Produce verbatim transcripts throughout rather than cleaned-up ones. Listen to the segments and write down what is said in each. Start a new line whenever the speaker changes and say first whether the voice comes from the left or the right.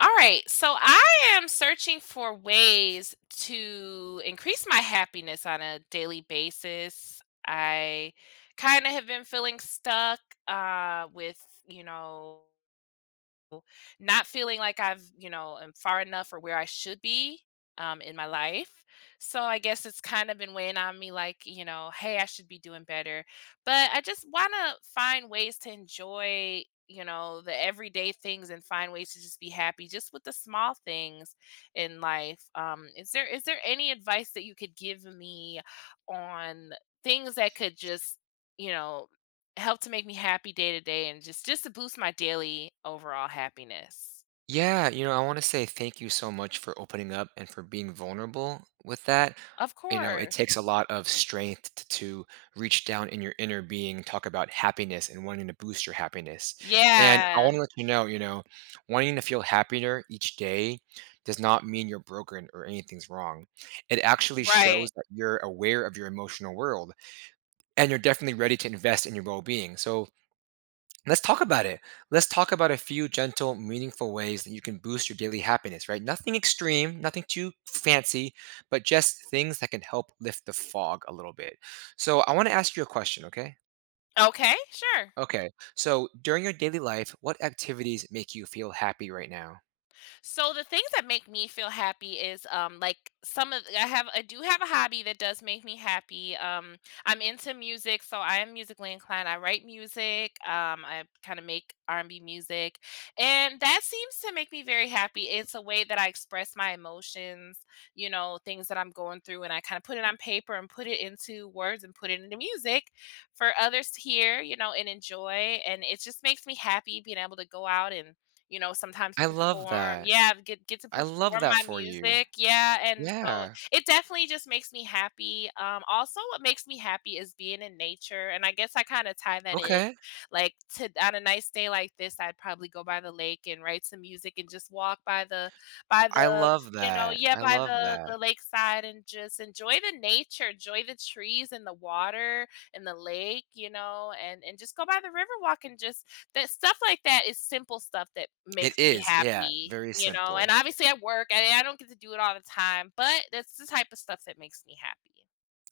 left: All right, so I am searching for ways to increase my happiness on a daily basis. I kind of have been feeling stuck uh, with, you know, not feeling like I've, you know, am far enough or where I should be um, in my life. So I guess it's kind of been weighing on me like, you know, hey, I should be doing better. But I just want to find ways to enjoy, you know, the everyday things and find ways to just be happy just with the small things in life. Um, is there is there any advice that you could give me on things that could just, you know, help to make me happy day to day and just just to boost my daily overall happiness.
right: Yeah, you know, I want to say thank you so much for opening up and for being vulnerable with that.
left: Of
right: You know, it
left: course.
right: takes a lot of strength t- to reach down in your inner being, talk about happiness and wanting to boost your happiness. And I
left: Yeah.
right: want to let you know, you know, wanting to feel happier each day does not mean you're broken or anything's wrong. It actually
left: Right.
right: shows that you're aware of your emotional world and you're definitely ready to invest in your well being. So, let's talk about it. Let's talk about a few gentle, meaningful ways that you can boost your daily happiness, right? Nothing extreme, nothing too fancy, but just things that can help lift the fog a little bit. So, I want to ask you a question, okay?
left: Okay, sure.
right: Okay. So, during your daily life, what activities make you feel happy right now?
left: So the things that make me feel happy is um like some of I have I do have a hobby that does make me happy. Um I'm into music, so I am musically inclined. I write music. Um I kind of make R and B music, and that seems to make me very happy. It's a way that I express my emotions, you know, things that I'm going through and I kind of put it on paper and put it into words and put it into music for others to hear, you know, and enjoy, and it just makes me happy being able to go out and, you know, sometimes
right: I love
left: perform.
right: that.
left: Yeah, get get to
right: I love
left: perform
right: that
left: my
right: for you.
left: music, yeah, and so
right: Yeah.
left: it definitely just makes me happy. Um, also what makes me happy is being in nature, and I guess I kinda tie that in,
right: Okay.
left: like, to on a nice day like this, I'd probably go by the lake and write some music and just walk by the by
right: I
left: the,
right: love
left: you know.
right: that.
left: Yeah,
right: I
left: by
right: love
left: the
right: that.
left: the lakeside and just enjoy the nature, enjoy the trees and the water and the lake, you know, and and just go by the river walk and just that stuff like that is simple stuff that
right: It
left: makes me
right: is. Yeah.
left: happy,
right: Very
left: you know, and
right: simple.
left: obviously I work and I don't get to do it all the time, but that's the type of stuff that makes me happy.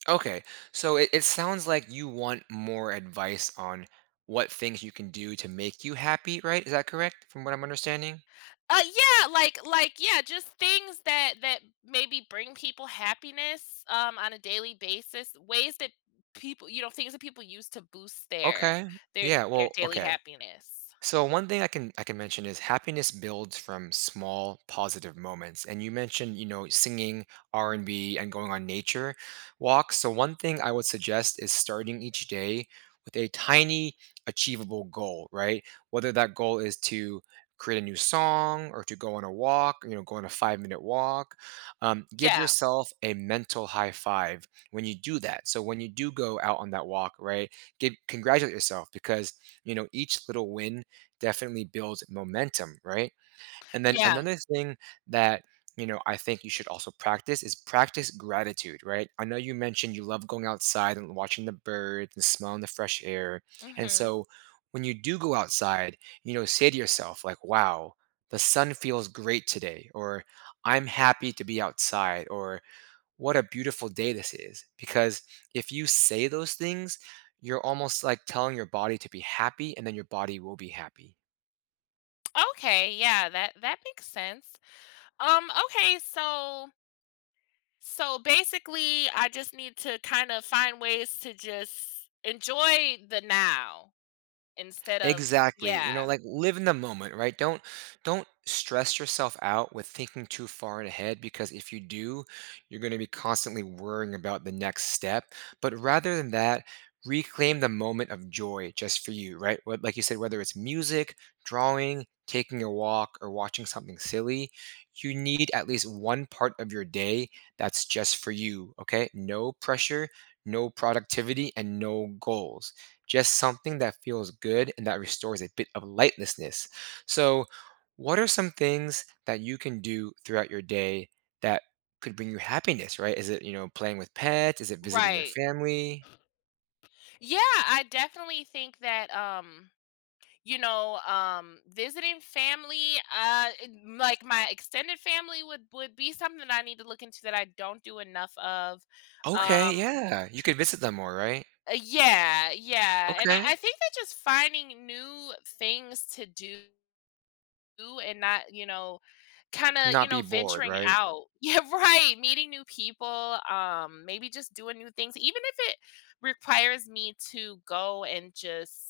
right: Okay. So it, it sounds like you want more advice on what things you can do to make you happy, right? Is that correct from what I'm understanding?
left: Uh, yeah, like like yeah, just things that that maybe bring people happiness, um, on a daily basis, ways that people, you know, things that people use to boost their
right: Okay.
left: their
right: Yeah.
left: their
right: Well,
left: daily
right: okay.
left: happiness.
right: So one thing I can I can mention is happiness builds from small positive moments. And you mentioned, you know, singing R and B and B and going on nature walks. So one thing I would suggest is starting each day with a tiny achievable goal, right? Whether that goal is to create a new song or to go on a walk, you know, go on a five-minute walk. Um, give
left: Yeah,
right: yourself a mental high five when you do that. So when you do go out on that walk, right? Give congratulate yourself because, you know, each little win definitely builds momentum, right? And then
left: yeah,
right: another thing that, you know, I think you should also practice is practice gratitude, right? I know you mentioned you love going outside and watching the birds and smelling the fresh air. And
left: mhm.
right: so when you do go outside, you know, say to yourself like, "Wow, the sun feels great today," or "I'm happy to be outside," or "What a beautiful day this is." Because if you say those things, you're almost like telling your body to be happy and then your body will be happy.
left: Okay, yeah, that that makes sense. Um, okay, so So basically, I just need to kind of find ways to just enjoy the now instead of,
right: Exactly. You know,
left: yeah,
right: like live in the moment, right? Don't don't stress yourself out with thinking too far ahead because if you do, you're going to be constantly worrying about the next step. But rather than that, reclaim the moment of joy just for you, right? What- Like you said, whether it's music, drawing, taking a walk, or watching something silly, you need at least one part of your day that's just for you, okay? No pressure, no productivity, and no goals, just something that feels good and that restores a bit of lightlessness. So, what are some things that you can do throughout your day that could bring you happiness, right? Is it, you know, playing with pets? Is it visiting your
left: right.
right: family?
left: Yeah, I definitely think that um you know, um visiting family uh it- like my extended family would would be something I need to look into that I don't do enough of.
right: Okay,
left: Um
right: yeah. You could visit them more, right?
left: uh, yeah, yeah. And I,
right: Okay.
left: I think that just finding new things to do and not, you know, kinda, you
right: Not
left: know,
right: be bored,
left: venturing
right: right?
left: out. Yeah, right, meeting new people, um, maybe just doing new things, even if it requires me to go and just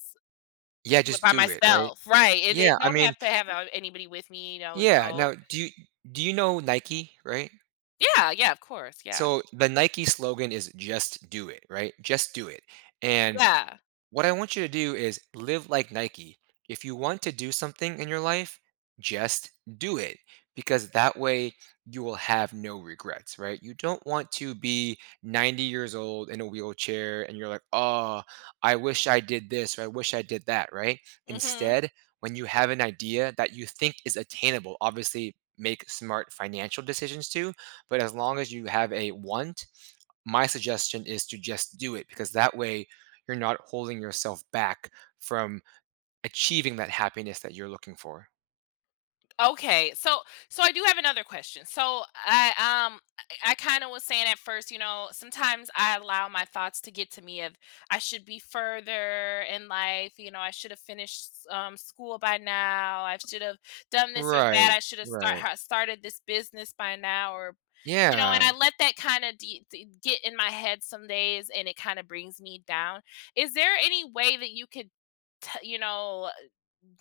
right: Yeah,
left: do it
right: just
left: by
right: do it, right?
left: myself, right, it it
right: Yeah, I
left: don't
right: mean,
left: have to have, uh, anybody with me, you know,
right: yeah.
left: go.
right: Now, do you do you know Nike, right?
left: Yeah, yeah, of course, yeah.
right: So the Nike slogan is just do it, right? Just do it. And
left: Yeah.
right: what I want you to do is live like Nike. If you want to do something in your life, just do it because that way you will have no regrets, right? You don't want to be ninety years old in a wheelchair and you're like, oh, I wish I did this or I wish I did that, right?
left: Mhm.
right: Instead, when you have an idea that you think is attainable, obviously make smart financial decisions too, but as long as you have a want, my suggestion is to just do it because that way you're not holding yourself back from achieving that happiness that you're looking for.
left: Okay, so so I do have another question. So I um I, kind of was saying at first, you know, sometimes I allow my thoughts to get to me of I should be further in life, you know, I should have finished um school by now. I should have done this or that.
right: Right,
left: I should have start
right: right.
left: ha- started this business by now or, you know, and
right: Yeah,
left: I let that kind of de- de- get in my head some days and it kind of brings me down. Is there any way that you could t- you know,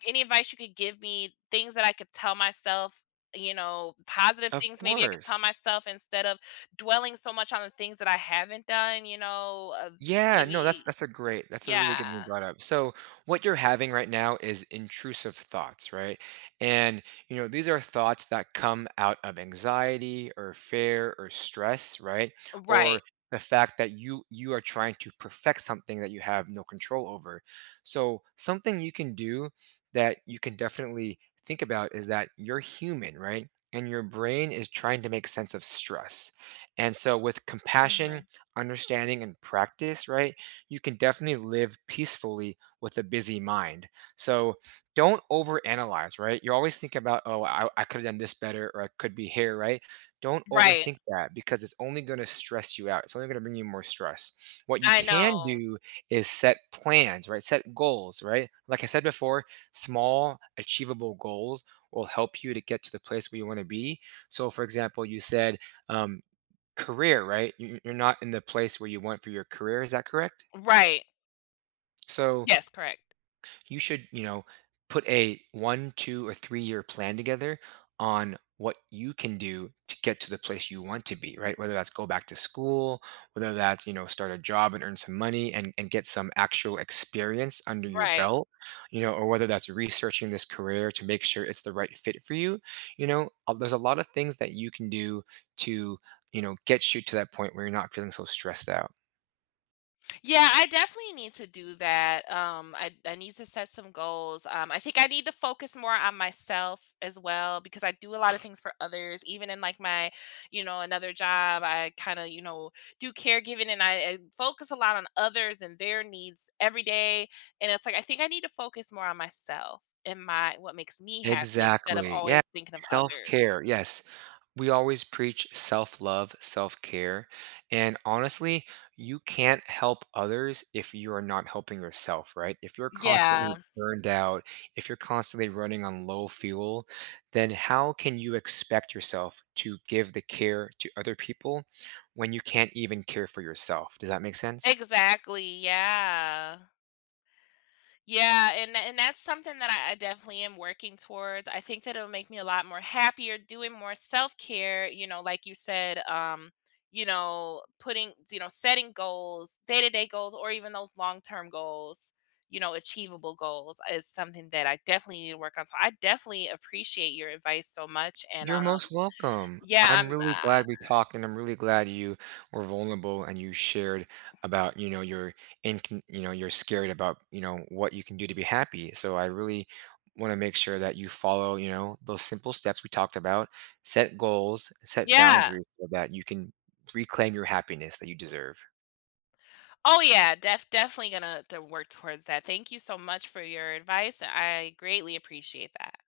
left: any advice you could give me, things that I could tell myself, you know, positive
right: of
left: things maybe I could tell
right: course.
left: myself instead of dwelling so much on the things that I haven't done, you know, uh,
right: Yeah, no, that's
left: maybe
right: that's a great that's a really
left: yeah.
right: good thing you brought up. So what you're having right now is intrusive thoughts, right? And, you know, these are thoughts that come out of anxiety or fear or stress, right? Or
left: Right.
right: the fact that you you are trying to perfect something that you have no control over. So something you can do, that you can definitely think about, is that you're human, right? And your brain is trying to make sense of stress. And so with compassion,
left: Mhm.
right: understanding, and practice, right, you can definitely live peacefully with a busy mind. So don't overanalyze, right? You always think about, oh, I, I could have done this better or I could be here, right? Don't
left: Right.
right: overthink that because it's only going to stress you out. It's only going to bring you more stress. What you
left: I
right: can
left: know.
right: do is set plans, right? Set goals, right? Like I said before, small, achievable goals will help you to get to the place where you want to be. So, for example, you said, um, career, right? You- You're not in the place where you want for your career. Is that correct?
left: Right.
right: So
left: Yes, correct.
right: you should, you know, put a one, two, or three year plan together on what you can do to get to the place you want to be, right? Whether that's go back to school, whether that's, you know, start a job and earn some money and, and get some actual experience under your
left: Right.
right: belt, you know, or whether that's researching this career to make sure it's the right fit for you. You know, uh, there's a lot of things that you can do to, you know, get you to that point where you're not feeling so stressed out.
left: Yeah, I definitely need to do that. Um, I, I need to set some goals. Um, I think I need to focus more on myself as well because I do a lot of things for others. Even in like my, you know, another job, I kind of, you know, do caregiving and I, I focus a lot on others and their needs every day. And it's like I think I need to focus more on myself and my what makes me happy instead of
right: Exactly. Yeah.
left: always thinking of others.
right: Self-care. Yes. We always preach self-love, self-care. And honestly, you can't help others if you are not helping yourself, right? If you're constantly
left: Yeah,
right: burned out, if you're constantly running on low fuel, then how can you expect yourself to give the care to other people when you can't even care for yourself? Does that make sense?
left: exactly. Yeah. Yeah, and tha and that's something that I I definitely am working towards. I think that it'll make me a lot more happier doing more self-care, you know, like you said, um, you know, putting you know, setting goals, day-to-day goals, or even those long-term goals, you know, achievable goals is something that I definitely need to work on. So I definitely appreciate your advice so much, and,
right: You're
left: um,
right: most welcome.
left: yeah, I'm,
right: I'm really
left: uh
right: glad we talked, and I'm really glad you were vulnerable and you shared about, you know, your in, you know, you're scared about, you know, what you can do to be happy. So I really want to make sure that you follow, you know, those simple steps we talked about. Set goals, set
left: yeah.
right: boundaries so that you can reclaim your happiness that you deserve.
left: Oh, yeah, def definitely gonna to work towards that. Thank you so much for your advice. I greatly appreciate that.